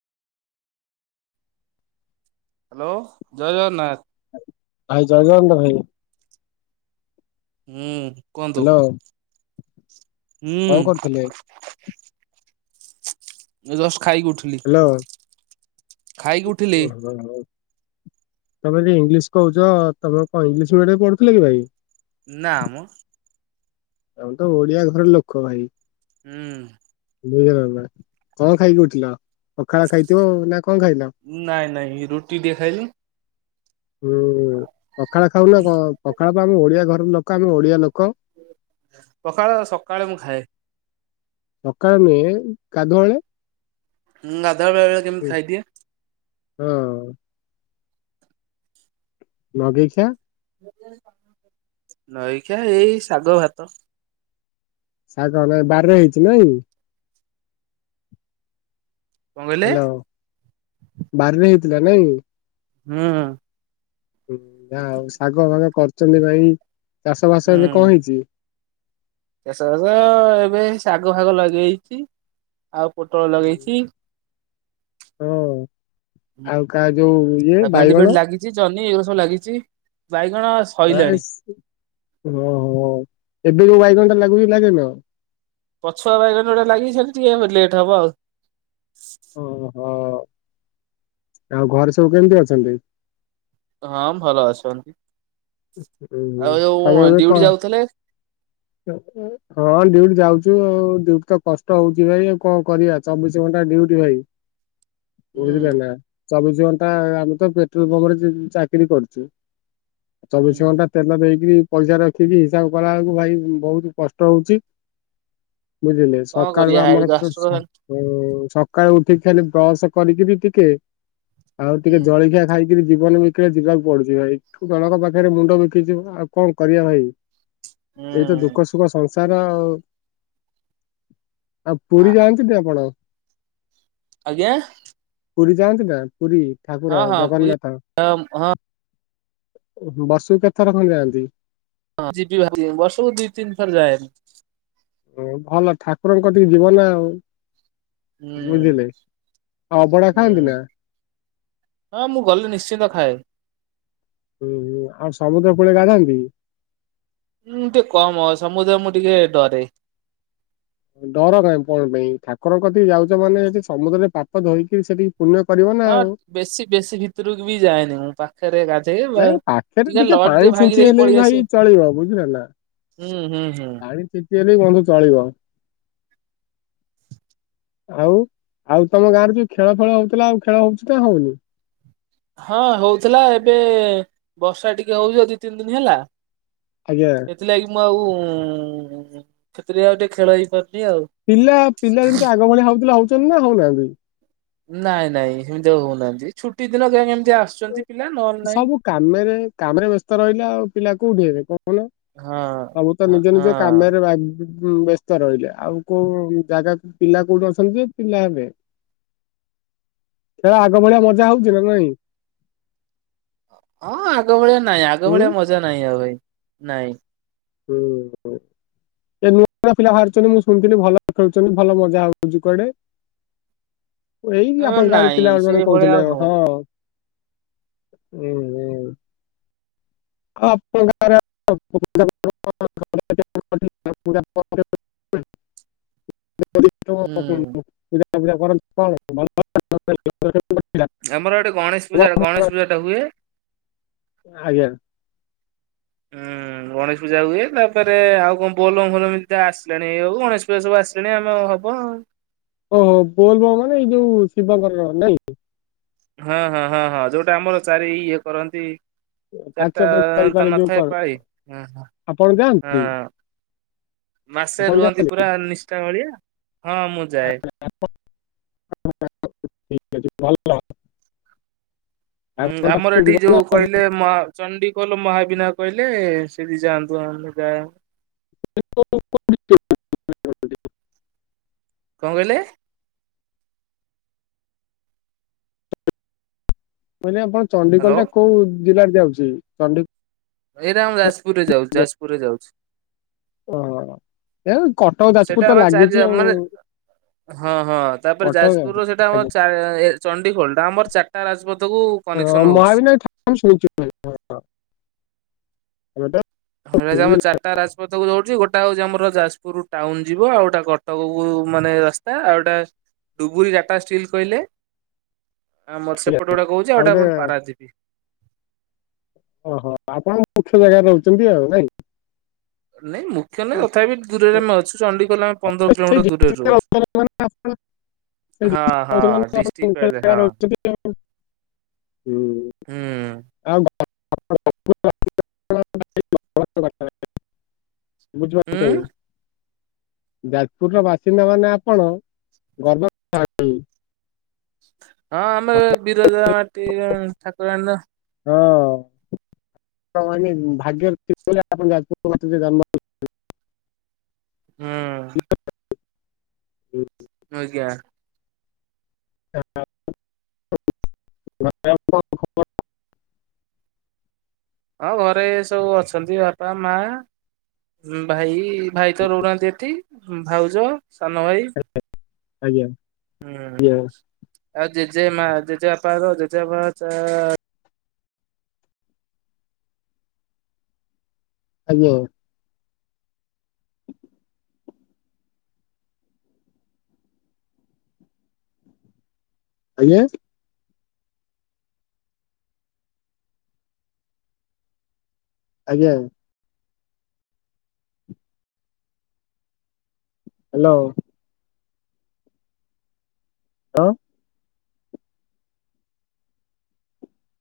Hello ଜୟ ଜଗନ୍ନାଥ। ଭାଇ ଜୟଗଣ୍ଡ ରେ। ହୁଁ। କୁହନ୍ତୁ ହ୍ୟାଲୋ। କଣ କରୁଥିଲେ? ହୁଁ। ଖାଇକି ଉଠିଲି ହ୍ୟାଲୋ ଖାଇକି [unintelligible] ଉଠିଲି ତମେ ଯି ଇଂଲିଶ କହୁଛ ତମେ କଣ ଇଂଲିଶ ମିଡିମରେ ପଢୁଥିଲ କି ଭାଇ? ନାଆମ। ଆମେ ତ ଓଡିଆ ଘରର ଲୋକ ଭାଇ। ହୁଁ। ବୁଇଥର ହେଲା କଣ ଖାଇକି ଉଠିଲ ପଖାଳ ଖାଇଥିବ ଆଉ। ନାଇଁ ନାଇଁ ରୁଟି ଟିକେ ଖାଇଲି। ହୁଁ ପଖାଳ ଖାଉନା କ ପଖାଳ ଆମ ଓଡିଆ ଘର ଲୋକ ଆମେ ଓଡିଆ ଲୋକ। ପକାଳ ସକାଳେ ମୁଁ ଖାଏ। ସକାଳେ ନୁହେଁ ଗାଧୁଆଳେ ହୁଁ ଗାଧୁଆବେଳରେ ବେଳେ ବେଳେ କେମିତି ଖାଇଦିଏ। ହିଁ। ନଗେଇ ଖିଆ ଲଗେଇଖିଆ ଏଇ ଶାଗ, ଭାତ। ଶାଗ ନା ବାରରେ ହେଇଛି ନାଇଁ? କଣ କହିଲେ? ହ୍ୟାଲୋ ବାରିରେ ହେଇଥିଲା ନାଇଁ? ହୁଁ। ହୁଁ ଯାହଉ ଶାଗ ଫାଗ କରୁଛନ୍ତି ଭାଇ, ଚାଷ ବାସ ଏବେ ହୁଁ କଣ ହେଇଛି? ଚାଷ ବାସ ଏବେ ଶାଗ ଫାଗ ଲଗେଇଛି। ଆଉ ପୋଟଳ ଲଗେଇଛି। ହଁ ଆଉ କା ଯୋଉ ଇଏ ବାଇଗଣ। କି ଗଛ ଲାଗିଛି? ବାଇଗଣ ସଇଲାଣି ଆହେସ୍ ଓହୋ, ଏବେ ଯୋଉ ବାଇଗଣଟା ଲାଗୁଛି ଲଗେଇନ ଆଉ? ପଛୁଆ ବାଇଗଣ ଗୁଡା ଲାଗି ସେମିତି ଟିକେ ଲେଟ୍ ହବ ଆଉ। ଓହୋ। ଆଉ ଘରେ ସବୁ କେମିତି ଅଛନ୍ତି? ହଁ ଭଲ ଅଛନ୍ତି। ହୁଁ ହୁଁ ଆଉ ତମେ ଯୋଉ ଏବେ ଡିଉଟି କଣ, ଯାଉଥିଲେ ହଁ ଡିଉଟି ଯାଉ ଚୁ ଆଉ ଡିଉଟି ତ କଷ୍ଟ ହଉଛି ଭାଇ ଆଉ କଣ କରିବା ଚବିଶ ଘଣ୍ଟା ଡିଉଟି ଭାଇ। ମୁ ହୁଁ କିଛି ଜାଣେନା ଚବିଶ ଘଣ୍ଟା ଆମେ ତ ପେଟ୍ରୋଲ ପମ୍ପ ରେ ଚାକିରି କରୁଛୁ। ହୁଁ ଚବିଶି ଘଣ୍ଟା ତେଲ ଦେଇକିରି ପଇସା ରଖିକି ହିସାବ କଲା ବେଳକୁ ଭାଇ ବହୁତ କଷ୍ଟ ହଉଛି। ବୁଝିଲେ କଣ ସକାଳୁ କରିବା ବା ଆମର ହାଇଡ୍ରାଷ୍ଟର ସବୁ ସକାଳୁ ଉଠିକି ଖାଲି ବ୍ରସ କରିକି ବି ଟିକେ ଆଉ ହୁଁ ଟିକେ ଜଳଖିଆ ଖାଇକିରି ଜୀବନ ବିକଳେ ଯିବାକୁ ପଡୁଛି ଭାଇ, ଜଣଙ୍କ ପାଖରେ ମୁଣ୍ଡ ବିକିଛୁ ଆଉ କଣ କରିବା ଭାଇ। ଏଇତ ହୁଁ ଦୁଃଖ ସୁଖ ସଂସାର ଆଉ। ଆଉ ଆ ପୁରୀ ଯାଆନ୍ତିନି ଆପଣ? ଆଜ୍ଞା? ପୁରୀ ଯାଆନ୍ତି ନା ପୁରୀ ହଁ ଠାକୁର ହଁ ପୁରୀ ଜଗନ୍ନାଥ? ହଁ ହଁ ବର୍ଷକୁ କେତଥର କଣ ଯାଆନ୍ତି? ହଁ ଯିବି ବାହାରି ବର୍ଷକୁ ଦିଇ ତିନି ଥର ଯାଏ। ହୁଁ ଭଲ ଠାକୁରଙ୍କ କତିକି ଯିବ ନା ଆଉ। ବୁଝିଲେ ଆଉ ଅଭଡା ଖାଆନ୍ତି ହୁଁ ନା? ହଁ ମୁଁ ଗଲେ ନିଶ୍ଚିନ୍ତ ଖାଏ। ହୁଁ ହୁଁ ଆଉ ସମୁଦ୍ର କୂଳେ ଗାଧାନ୍ତି? ହୁଁ ଟିକେ କମ୍, ସମୁଦ୍ର ମୁଁ ଟିକେ ଡରେ। ଡର କାଇଁ କଣ ପାଇଁ, ଠାକୁରଙ୍କ କତିକି ଯାଉଛ ମାନେ ଯଦି ସମୁଦ୍ରରେ ପାପ ଧୋଇକିରି ସେଠି ପୁଣ୍ୟ କରିବ ନା ହଁ ଆଉ। ବେଶୀ ବେଶୀ ଭିତରକୁ ବି ଯାଏନି ମୁଁ ପା ନାଇଁ ପାଖରେ ଟିକେ ପାଣି ଭାଙ୍ଗି ଛିଞ୍ଚି ଦେଇକି ହେଲେ ପଳେଇ ବି ଆସେ ଭାଇ ଚଳିବ ବୁଝିଲ ନା। ହୁଁ ହୁଁ ହୁଁ ପାଣି ଛିଞ୍ଚି ହେଲେ ବି ବନ୍ଧୁ ଚଳିବ। ଆଉ ଆଉ ତମ ଗାଁରେ ଯୋଉ ଖେଳ ଫେଳ ହଉଥିଲା ଆଉ ଖେଳ ହଉଚି ନା ହଉନି? ହଁ ହଉଥିଲା ଏବେ ବର୍ଷା ଟିକେ ହଉଛି ଦି ତିନି ଦିନ ହେଲା ଆଜ୍ଞା। ସେଥିଲାଗି ଆଉ ସେଥିରେ ଆଉ ଟିକେ ଖେଳ ହେଇପାରୁନି ଆଉ। ପିଲା ପିଲା ଯେମିତି ଆଗ ଭଳିଆ ହଉଥିଲେ ହଉଛନ୍ତି ନା ହଉନାହାନ୍ତି? ନାଇ ନାଇ ସେମିତି ଆଉ ହଉନାହାନ୍ତି ଛୁଟି ଦିନ କେ କେମିତି ସବୁ କାମରେ କାମରେ ବ୍ୟସ୍ତ ରହିଲେ ଆଉ ପିଲା କୋଉଠି ହେବେ କହୁ ନ ହଁ ସବୁ ତ ହଁ ନିଜ ନିଜ ହଁ କାମରେ ବା ବ୍ୟସ୍ତ ରହିଲେ ଆଉ କୋଉ ଜାଗା ପିଲା କୋଉଠି ଅଛନ୍ତି ଯେ ପିଲା ହେବେ। ଖେଳ ଆଗ ଭଳିଆ ମଜା ହଉଛି ନା ନାହିଁ? ହଁ ଆଗ ଭଳିଆ ନାଇଁ ଆଗ ହୁଁ। ଭଳିଆ ମଜା ନାହିଁ ଆଉ ଭାଇ ନାଇଁ। ହୁଁ, ହୁଁ। ଏ ନୂଆ ନୂଆ ପିଲା ବାହାରୁଚନ୍ତି। ମୁଁ ଶୁଣିଥିଲି ଭଲ ଖେଳୁଚନ୍ତି। ଭଲ ମଜା ହଉଚି କୁଆଡେ। ଏଇ ଆପଣଙ୍କ ଗାଁ ର ନାଇଁ ପିଲା ମାନେ ସେଇଭଳିଆ କହୁଥିଲେ ଆଉ ହଁ। ହଉନି। ହୁଁ, ହୁଁ। ହଁ ଆପଣଙ୍କ [inaudible] [unintelligible] [inaudible] ପୂଜା ହୁଁ ଫୂଜା କରନ୍ତି କଣ [inaudible] ଆମର ଏଠି ଗଣେଶ ପୂଜା ଗଣେଶ ପୂଜା ଟା ହୁଏ। ଆଜ୍ଞା। ହୁଁ। ହୁଁ, ଗଣେଶ ପୂଜା ହୁଏ। ତାପରେ ଆଉ କଣ ବୋଲମ ଫୋଲମ ଏଇ ତ ଆସିଲାଣି। ଏଇ ଆଉ ଗଣେଶ ପୂଜା ସବୁ ଆସିଲାଣି ଆମ ହ କଣ? ଓହୋ! ବୋଲବୋମ ମାନେ ଏଇ ଯୋଉ ଶିବଙ୍କର ନାଇଁକି? ହଁ, ହଁ, ହଁ, ହଁ ଯୋଉଟା ଆମର ଚାରି ଇଏ କରନ୍ତି ପାଞ୍ଚ ଚାରିଟା ପାଇଁ ଚାରି ତା ପାଳି ଯୋଉ ନଥାଏ କଣ ପାଳି, ଆପଣ ଯାଆନ୍ତି ହଁ। ମାସେ ଆପଣ ରୁହନ୍ତି ଯାଆନ୍ତି ପୁରା ନିଷ୍ ଟା ଭଳିଆ। ହଁ ମୁଁ ଯାଏ। ଠିକ ଅଛି ଭଲ। ହୁଁ, ଆପଣଙ୍କ ଆମର ପାଖକୁ ଏଠି ଯିବ ଯୋଉ ନା କହିଲେ ମହା ଚଣ୍ଡିଖୋଲ ମହାବିନାୟକ କହିଲେ ସେଠି ଯାଆନ୍ତୁ। ଆମେ ଯାଏ। [inaudible] କଣ କହିଲେ? ମାନେ ଆପଣ ଚଣ୍ଡିଖୋଲ ହ୍ୟାଲୋ ଟା କୋଉ ଜିଲ୍ଲାରେ ଯାଉଚି? ଚଣ୍ଡି ଏଇଟା ଆମ ଯାଜପୁରରେ ଯାଉ, ଯାଜପୁରରେ ଯାଉଛି। ଓହୋ, ଏ କଟକ ସେଟା ଯାଜପୁର ତ ଆମ ଲାଗିଚି ଚାରି ଆଉ। ମାନେ ହଁ, ହଁ ତାପରେ କଟକ ଯାଜପୁର ର ସେଟା ଆମ ଆଜ୍ଞା ଚା-ଏ ଚଣ୍ଡିଖୋଲ ଟା ଆମର ଚାରଟା ରାଜପଥ ଥକୁ ହଁ, କନେକ୍ସନ ହଉଛି। ମହାବିନାୟକ ଠାକୁର ଆମେ ଶୁଣିଛୁ ହଁ, ଆମେ ତ ହେଲେ ଯେ ଆମ ଚାରଟା ରାଜପଥକୁ ଦଉଚି। ଗୋ ଟା ହଉଚି ଆମର ଯାଜପୁର ଟାଉନ୍ ଯିବ। ଆଉ ଗୋଟା କଟକକୁ ମାନେ ରାସ୍ତା। ଆଉ ଗୋଟା ଡୁବୁରି ଡାଟା ଷ୍ଟିଲ୍ କହିଲେ ଆମର ସେପଟେ ଗୋଟେ କହୁଚି। ଆଉ ଏଟା ଆପଣ ପାରାଦୀପ। ଓହୋ! ଆପଣ ମୁଖ୍ୟ ଜାଗାରେ ରହୁଚନ୍ତି ଆଉ ନାଇଁ? ନାଇଁ ମୁଖ୍ୟ ନୁହେଁ ତ ଥାପି ଦୂରରେ ଆମେ ଅଛୁ। ଚଣ୍ଡିଖୋଲ ଆମ ପନ୍ଦର ସେଇ କିଲୋମିଟର୍ ଦୂରରେ ରହୁଛୁ। ସେଇଠି ହଁ ହଁ [inaudible] ଡିଷ୍ଟ୍ରିକ୍ଟ କହିଲେ ହଁ ରହୁଚନ୍ତି [inaudible] ହୁଁ, ହୁଁ। ଆଉ [unintelligible] [inaudible] ହୁଁ ବୁଝିପାରୁଚନ୍ତି। ଯାଜପୁର ର ବାସିନ୍ଦା ମାନେ ଆପଣ ଗର୍ବ ଥାନ୍ତି। ହଁ ଆମର ବିରଜା ମାଟି ର ଠାକୁରାଣୀ ନା। ହଁ। ତ ମାନେ ଭାଗ୍ୟରେ ଥିଲେ ବୋଲେ ଆପଣ ଯାଜପୁର ମାଟିରେ ଜନ୍ମ ହୋଇ [inaudible] ହୁଁ ହୁଁ। ଆଜ୍ଞା। [inaudible] ଛି ହଁ ଘରେ ସବୁ ଅଛନ୍ତି ବାପା, ମା, ଉଁ, ଭାଇ। ଭାଇ ତ ରହୁନାହାନ୍ତି ଏଠି। ଉଁ, ଭାଉଜ ସାନ ଭାଇ। ଆଜ୍ଞା। ହୁଁ, ଆଉ ଜେଜେମା ଜେଜେବାପାର ଜେଜେବାପା ଚା ଆଜ୍ଞା। ଆଜ୍ଞା। ଆଜ୍ଞା। ହାଲୋ। ଅ